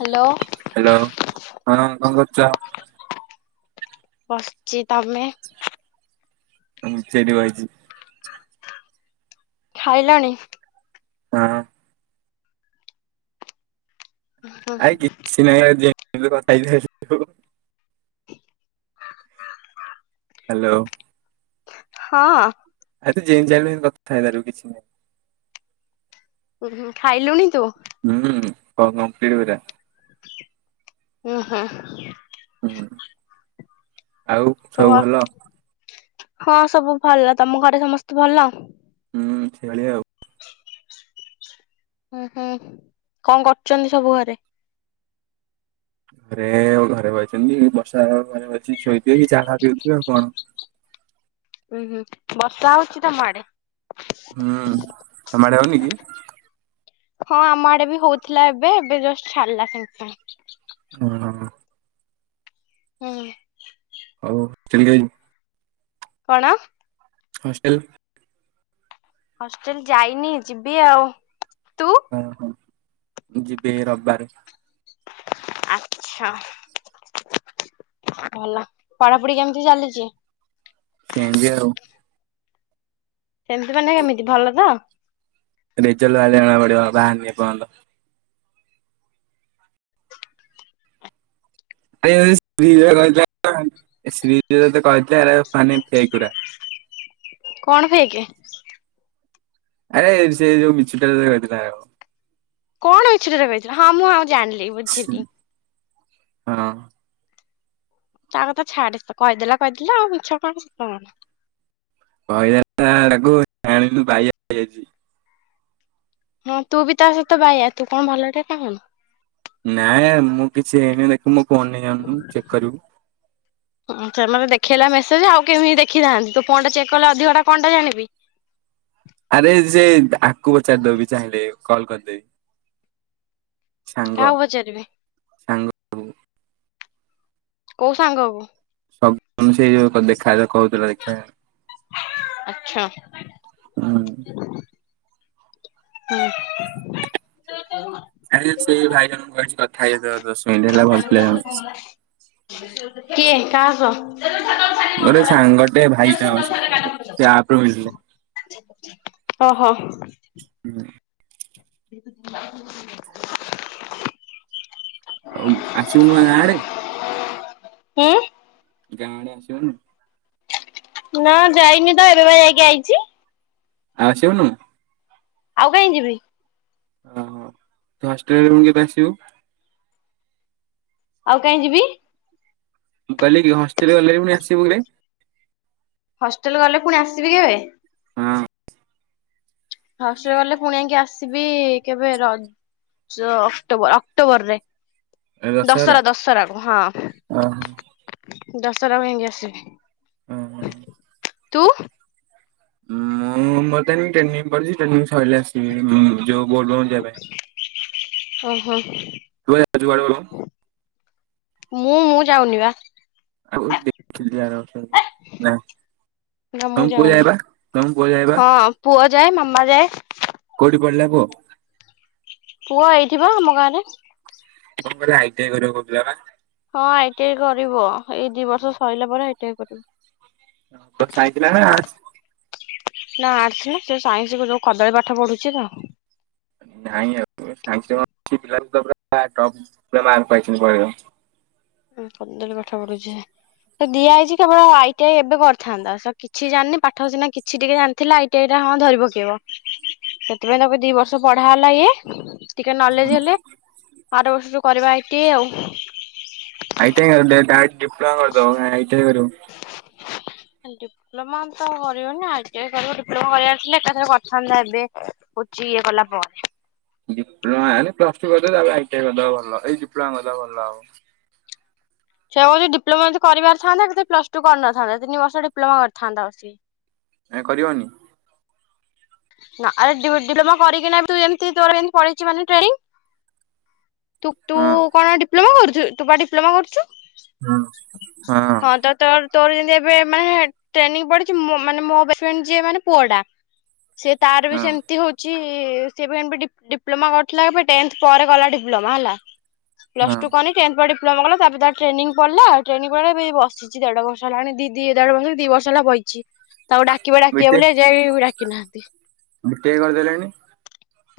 Hello hello ହଁ କଣ କରୁଚ? ବସିଛି ତମେ? ହଁ ସେଠି ବସିଛି। ଖାଇଲଣୀ? ହଁ। ଆଜି କିଛି ନାହିଁ ଆଜି ଯାଇଥିଲୁ କଣ ଖାଇକି ଆସି ହାଲୋ। ହଁ। ଏତେ ଚାହିଁଲେ କଥା ହେଇପାରିବୁ କିଛି ନାହିଁ। ଉଁ ହୁଁ ଖାଇଲୁଣି ତୁ? ହୁଁ କଣ କମ୍ପିଲିଟ ପୁରା? ଉଁ ହୁଁ। ହୁଁ ଆଉ ତୁ ସବୁ ଭଲ? ହଁ ସବୁ ଭଲ ତମ ଘରେ ସମସ୍ତେ ଭଲ? ହୁଁ ଖେଳିଆ ଆଉ। ହୁଁ ହୁଁ କଣ କରୁଛନ୍ତି ସବୁ ଘରେ? ଘରେ ଆଉ ଘରେ ବଇଛନ୍ତି ବର୍ଷା ଘରେ ବସିଛି ଶୋଇଥିବେ କି ଚାହା ପିଉଥିବେ ଆଉ କଣ? ହୁଁ ହୁଁ ବର୍ଷା ହଉଚି ତମ ଆଡେ? ହୁଁ ତମ ଆଡେ ହଉନିିକି? ହଁ ଆମ ଆଡେ ବି ହଉଥିଲା ଏବେ ଏବେ ଜଷ୍ଟ ଛାଡିଲା ସାଙ୍ଗେ ସାଙ୍ଗେ। ହଁ ହୁଁ। ହଉ ଚଲିଗ। କଣ? ହଷ୍ଟେଲ। ହଷ୍ଟେଲ ଯାଇନି ଯିବି ଆଉ ତୁ? ହଁ ହଁ। ଯିବି ରବାରେ। ଆଚ୍ଛା। ଭଲ ପଢାପଢି କେମିତି ଚାଲିଚି? ସେମିତି ଆଉ। ସେମିତି ମାନେ କେମିତି ଭଲ ତ? ରେଜଲ ବାହରିଲେ ଜଣା ପଡିବ ବାହାର ନି ଏ ପର୍ଯ୍ୟନ୍ତ। ଏ [unintelligible] ଶ୍ରୀଯ ତ କହିଥିଲେ ଆ ମାନେ [unintelligible] କଣ ହେଇକି ଆରେ ସେ ଯୋଉ ମିଛୁଟାରେ ଯାଇଥିଲା ଆଉ। କଣ ଏଛିରେ ରଥିଲ ହଁ ମୁଁ ଆଉ ଜାଣିଲି ବୁଝିଲି। ହଁ। ତା କଥା ଛାଡେ କହିଦେଲା କହିଦେଲା ଆଉ ମିଛ କଣ ସତ କଣ? କହିହିଲକୁ ଆଣିଲୁ [unintelligible] ହଁ ତୁ ବି ତା ସହିତ ବାାଇଆ ତୁ କଣ ଭଲଟେ କଣ। ନାଇଁ ମୁଁ କିଛି ହେଇନି ଦେଖି ମୁଁ ଫୋନ ନେଇ ଜାଣନୁ ଚେକ୍ କରିବୁ। ହ ସେ ମତେ ଦେଖେଇଲା ମେସେଜ ଆଉ କେମିତି ଦେଖିଥାନ୍ତି ତୁ କଣ ଟା ଚେକ୍ କଲେ ଅଧିକାଟା କଣ ଟା ଜାଣିବି। [inaudible] ଆରେ ସେ ଆକୁ ପଚାରି ଦବି ଚାହିଁଲେ କଲ କରିଦେବି। ସାଙ୍ଗ କାହାକୁ ପଚାରିବି ସାଙ୍ଗ। କୋଉ ସାଙ୍ଗ ହବୁ। ସେଇୟା ଦେଖା ହେଲେ କହୁଥିଲା ଦେଖିବା। ଆଛା। ହୁଁ ହଁ। ଆଉ ଜଣେ ସେ ଭାଇ ଜଣଙ୍କୁ କହିଛି କଥା ହେଇଯିବ ତୋ ସ କିଏ କାହାକ? ଗୋଟେ ସାଙ୍ଗଟେ ଭାଇଟା ଅଛି [unintelligible] ଓହୋ। ହୁ। [inaudible] ଆଉ ଆସିବୁନୁ ଗାଁ ଆଡେ ହଁ। ଗାଁ ଆଡେ ଆସିବନି? ନା ଯାଇନି ତ ଏବେ ବା ଯାଇକି ଆଇଚି। ଆଉ ଆସିବୁନୁ? ଆଉ କାହିଁ ଯିବି? ଓହୋ ତ ହଷ୍ଟେଲ ରୁ ପୁଣି କେବେେ ଆସିବୁ? ଆଉ କାଇଁ ଯିବି? ମୁ କହିଲି କି ହଷ୍ଟେଲ ଗଲେ ପୁଣି ଆସିବୁ କେବେ? ହଷ୍ଟେଲ ଗଲେ ପୁଣି ଆସିବି କେବେ? ହଁ। ହଷ୍ଟେଲ ଗଲେ ପୁଣି ଆଇକି ଆସିବି କେବେ ରଜ। ଜ ଅକ୍ଟୋବର ଅକ୍ଟୋବରରେ। ଦଶହରା ଦଶହରାକୁ ହଁ ଓହୋ ଦଶହରା କୁ ଯାଇଁକି ଆସିବେ। ହୁଁ ହୁଁ। ତୁ? ହଁ ମୁଁ ମତ ଆଣିକି ଟ୍ରେନିଂ ପଡିଛି ଟ୍ରେନିଂ ସରିଲ ଆସିବି ଯୋଉ ବୋଲ୍ ବୋମ୍ ଯିବା ପାଇଁ ଓହୋ। ତୁ ପା ଯାଉଛୁ କୁଆଡେ ବୋଲବମ ମୁଁ ମୁଁ ଯାଉନି ବା। ଆଉ ଦେଖି ଯିବାର ନା ନା ମୁଁ ତମକୁ ପୁଅ ଯାଉନି। ଯାଇବା ତମକୁ କୁଅ ଯାଇବା ହଁ ପୁଅ ଯାଏ ମାମା ଯାଏ କୋଉଠି ପଢ଼ିଲା? କୂଅ? କୁଆ ହେଇଥିବ ଆମ ଗାଁରେ ଆଇ ଟି ଆଇ କରିବାକୁ କହୁଥିଲେ ବା? ହଁ ଆଇ ଟି ଆଇ କରିବ ଏଇ ଦି ବର୍ଷ ସରିଲା ପରେ ଆଇ ଟି ଆଇ କରିବ। ତର ସାଇନ୍ସ ଥିଲା ନା ଆର୍ଟ୍ସ। ନା ଆର୍ଟସ ନା ସେ ସାଇନ୍ସକୁ ଯୋଉ କଦଳୀ ପାଠ ପଢୁଛି ତ। ନାଇଁ ଆଉ ସାଇନ୍ସ ପିଲା ବି ତ ପୁରା ଟପ ଉପରେ ମାର୍କ ପାଇଛନ୍ତି। କଦଳୀ ପାଠ ପଢୁଛି ସେ ତ ଦିଆ ହେଇଛି କେବଳ ଆଇ ଟି ଆଇ ଏବେ କରିଥାନ୍ତା ତ କିଛି ଜାଣିନି ପାଠ ହଉ ସିନା କିଛି ଟିକେ ଜାଣିଥିଲା ଆଇଟି ଆଇର ହଁ ଧରିବ ପକେଇବ ସେଥିପାଇଁ ତମେ ଦି ବର୍ଷ ପଢା ହେଲା ଇଏ ଟିକେ ନଲେଜ ହେଲେ ଆର ବର୍ଷ କରିବା ଆଇ ଟି ଆଇ ଆଉ। ଆଇ ଟି ଆଇ ଡିପ୍ଲୋମା କରିଦେବ କାଇଁ ଆଇ ଟି ଆଇ କରିବ। [inaudible] ଡିପ୍ଲୋମା ତ କରିବୁନି ଆଇଟି ଆଇ କରିବୁ ଡିପ୍ଲୋମା କରିବାର ଏକାଥରେ କରିଥାନ୍ତା ଏବେ କୋଚି ଇଏ କଲା ପରେ ଡିପ୍ଲୋମା ପ୍ଲସ୍‌ ଟୁ କରିଦଉ ତାପରେ ଆଇ ଟି ଆଇ କରିଦେବା ଭଲ ଏଇ ଡିପ୍ଲୋମା କରିଦେବା ଭଲ ଆଉ। ସେ କହୁଛି ଡିପ୍ଲୋମା କରିିବାରଥାନ୍ତା ତାହାଲେ ପ୍ଲସଟୁ କରିନ ଥାନ୍ତା ତିନି ବର୍ଷ ଡିପ୍ଲୋମା କରିଥାନ୍ତା। ଏ କରିବନି? ନାରେ ଡିପ୍ଲୋମା କରିକିନା ବି ତ ଏମିତି ମାନେ ଟ୍ରେନିଂ। ତୁ ହଁ। କଣ ଡିପ୍ଲୋମା କରୁଛୁ ତୁ ବା ଡିପ୍ଲୋମା କରୁଛୁ। ହୁଁ ହଁ। ତ ତୋର ତୋର ଯେମିତି ଏବେ ମାନେ ଟ୍ରେନିଂ ପଡିଛି ମାନେ ମୋ ବେଷ୍ଟଫ୍ରେଣ୍ଡ ଯିଏ ମାନେ ପୁଅ ଟା। ସେ ତାର ବି ହଁ ସେମିତି ହଉଛି। ସେ ବା ଡିପ୍ଲୋମା କରିଥିଲା ଟେନ୍ତ ପରେ କଲା ହେଲା ଡିପ୍ଲୋମା ହେଲା। ପ୍ଲସ୍ ହଁ ଟୁ କନି ଟେନ୍ ଫୁଲମ କଲା ତାପରେ ତା ଟେନି ପଡ଼ିଲ ଟେନିଂ ପ ପରେ ବି ବସିଛି ଦେଢ ବର୍ ହେଲାଣି ଦି ଦେଢ ବର୍ଷ ଦି ବର୍ଷ ହେଲା ବଇ ତାଙ୍କୁ ଡାକିବା ଡାକିବା ବୋଲି ଏଯାଇ ବି ଡାକି ନାହାନ୍ତି। ଟେ କରିଦେଲେଣି।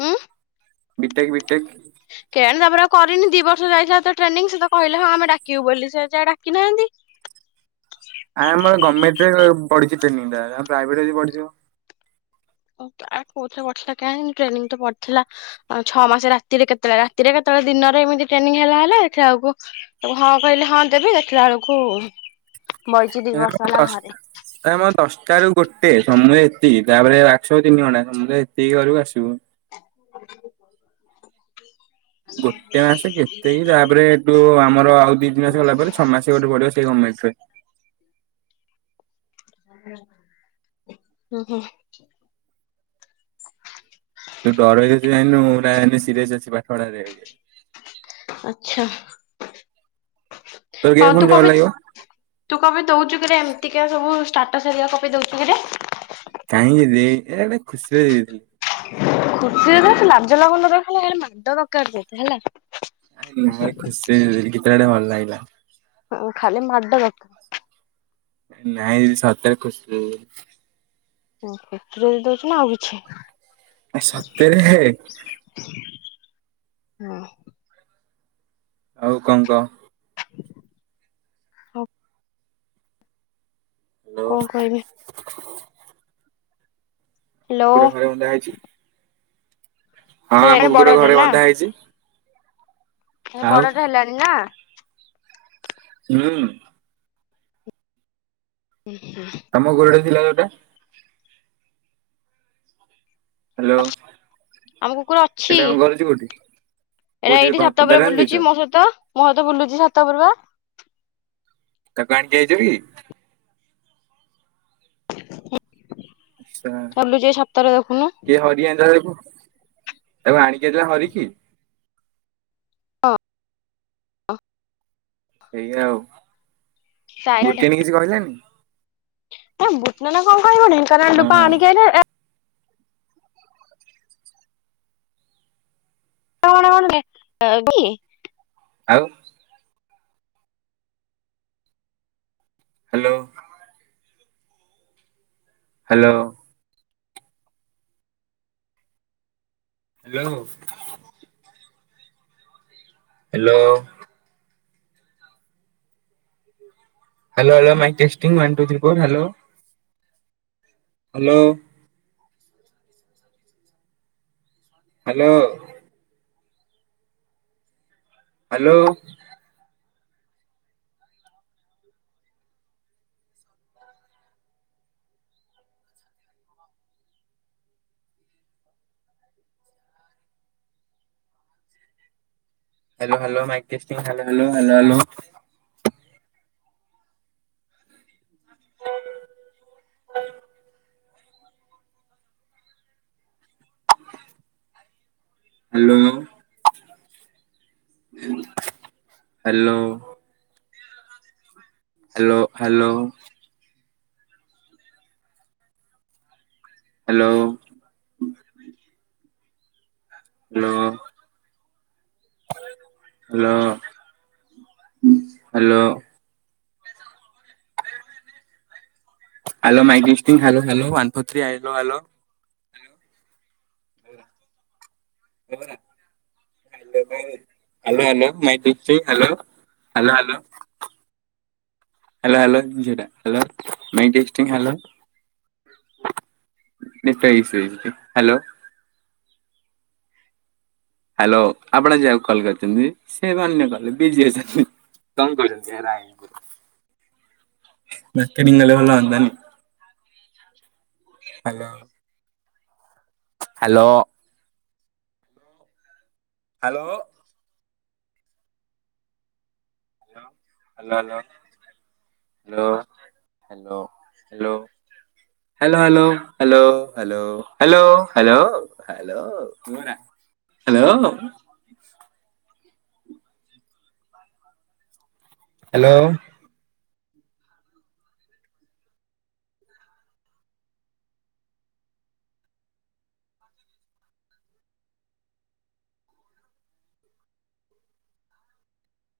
ଉଁ ବିଟେକ ବିଟେକ। ଟେନ ତାପରେ ଆଉ କରିନି ଦି ବର୍ଷ ଯାଇଥିଲା ଟ୍ରେନିଂ ସେ ତ କହିଲେ ହଁ ଆମେ ଡାକିବୁ ବୋଲି ସେ ଏଯାଏ ଡାକିନାହାନ୍ତି। ହ ଆ ଆମର ଗମେଣ୍ଟ ରେ ପଢିଛି ଟ୍ରେନିଙ୍ଗ। କୋଉ ପଥିଲା କାହିଁକ ଟ୍ରେନିଂ ତ ପଡିଥିଲା ଛଅ ମାସ ରାତିରେ କେତେବେଳେ ରାତିରେ କେତେ ଳେ ଦିନରେ ଏମିତି ଟ୍ରେନିଂ ହେଲା ହେଲା ଏଥିଲା ବଳକୁ ତା ହଁ କହିଲେ ହଁ ଦେବି ଦେଖିଲା ବେଳକୁ ବଇଚି ଦି ଏ ବର୍ଷ ହେଲା ଘରେ। [unintelligible] କରୁ ଗୋଟେ ସମୁଦାୟକ ଏତିକି ତାପରେ ଆସ ତିନି ଘଣ୍ଟା ସମୟ ଏତିକି ଘରକୁ ଆସିବୁ। ହ ଗୋଟେ ମାସ କେତେ ତାପରେ ଏଠୁ ଆମର ଆଉ ଦି ତିନି ମାସ ଗଲା ପରେ ଛଅ ମାସ ଗୋଟେ ପଢିବ ସେଇ ଗମେଣ୍ଟରେ। ହୁଁ ହୁଁ। ସିରିୟସ୍ ଅଛି ପାଠଢାରେ। ଆଚ୍ଛା। ତୋର କେବେ ହଁ ପୁଣି ତୁ ଡର କବି ଲାଗିବ ତୁ କବି ଦଉଛୁ କି? ଏତିକିକା ସବୁ ଷ୍ଟାଟସ୍ ହେରିକା କପି ଦେଉଛୁ କିରେ? କାହିଁକି ଦି ଏ ଗଟେ ଖୁସିରେ ଦେଇଥିଲି? ଖୁସିରେ ଲାଜ ଲାଗନର ହେ ଏହାର ମାଡ ଦରକାର ଯେତ ହେଲା। ଆ ନାଇଁ ଖୁସି ହେଇ ଗୀତଟେ ଭଲ ଲାଗିଲା ହଁ ଖାଲି ମାଡ ଦରକାର। ନାଇଁ ସତରେ ଖୁସି କ୍ଷତରେ ଯ ଦଉଛି ନା ଆଉ କିଛି ସତରେ ହଁ। ଆଉ କଣ କ? ହଉ। ହ୍ୟାଲୋ କଣ କହିବି? ଆ ହ୍ୟାଲୋ କୁକୁର ଘରେ ବଧା ହେଇଛି। ହଁ, ସେ ଆମ ହେଲାଣି କୁକୁର ବଡଟେ ଘରେ ନା? ବନ୍ଧା ହେଇଛି। ସେ ଆଉ ବଡଟା ହେଲାଣି ନା।? ହୁଁ। ହୁଁ ହୁଁ। ତମ କୁକୁରଟେ ଥିଲା ଯୋଟା? ହ୍ୟାଲୋ, ଆମ କେଟା କଣ କରଛି କୋଉଠି? ଏଇଟା କୋଉଠି ଏଇଠି ପ ସାତ ପରେ ପଦାରେ ଆଣି ଦେଇଛ? ବୁଲୁଛି, ମୋ ସହିତ ମୋ ସହିତ ବୁଲୁଛି ସାତ ପର ବା। କକାଣ କେ ଯି [unintelligible] ଆଛା ବୁଲୁଛି ଏଇ ଛାତରେ ଦେଖୁନୁ। କି ହରିିଆ [unintelligible] ତାକୁ ଆଣିକି ଆ ହରିକି ସେଇ ଆଉ ବୁର୍କଣି କିଛି କହିଲାନି ଏ ବୁଟନାନା କଣ କହିଵ ହଁ ଢେଙ୍କାନାଳଣ୍ଡୁପା ହଁ ଆଣିକି ଆଇଲା? [unintelligible] ଆଉ! Hello! Hello! Hello! Hello! Hello hello hello mic testing one, two, three, four hello! Hello! Hello! Hello! Hello hello hello hello hello! [inaudible] Hello! Hello! Hello hello! Hello! Hello! Hello hello! Hello my hello hello four three ଆଇ hello! ଏବର hello ଭ hello hello ମାଇ ଦ hello hello hello! Hello hello! ନି ସେଇ hello! Hello ଆପଣ ଯହାକୁ call କରିଛନ୍ତି ସେ ଅନ୍ୟ କହିଲ ବିଜି‌ ଅଛନ୍ତି। କଣ କହୁଛନ୍ତି ଏ ରାଏ? May [unintelligible] hello. Hello. Hello. Hello, hello. Hello, hello hello. Hello, hello, hello, hello, hello, hello, hello. Hello. Hello.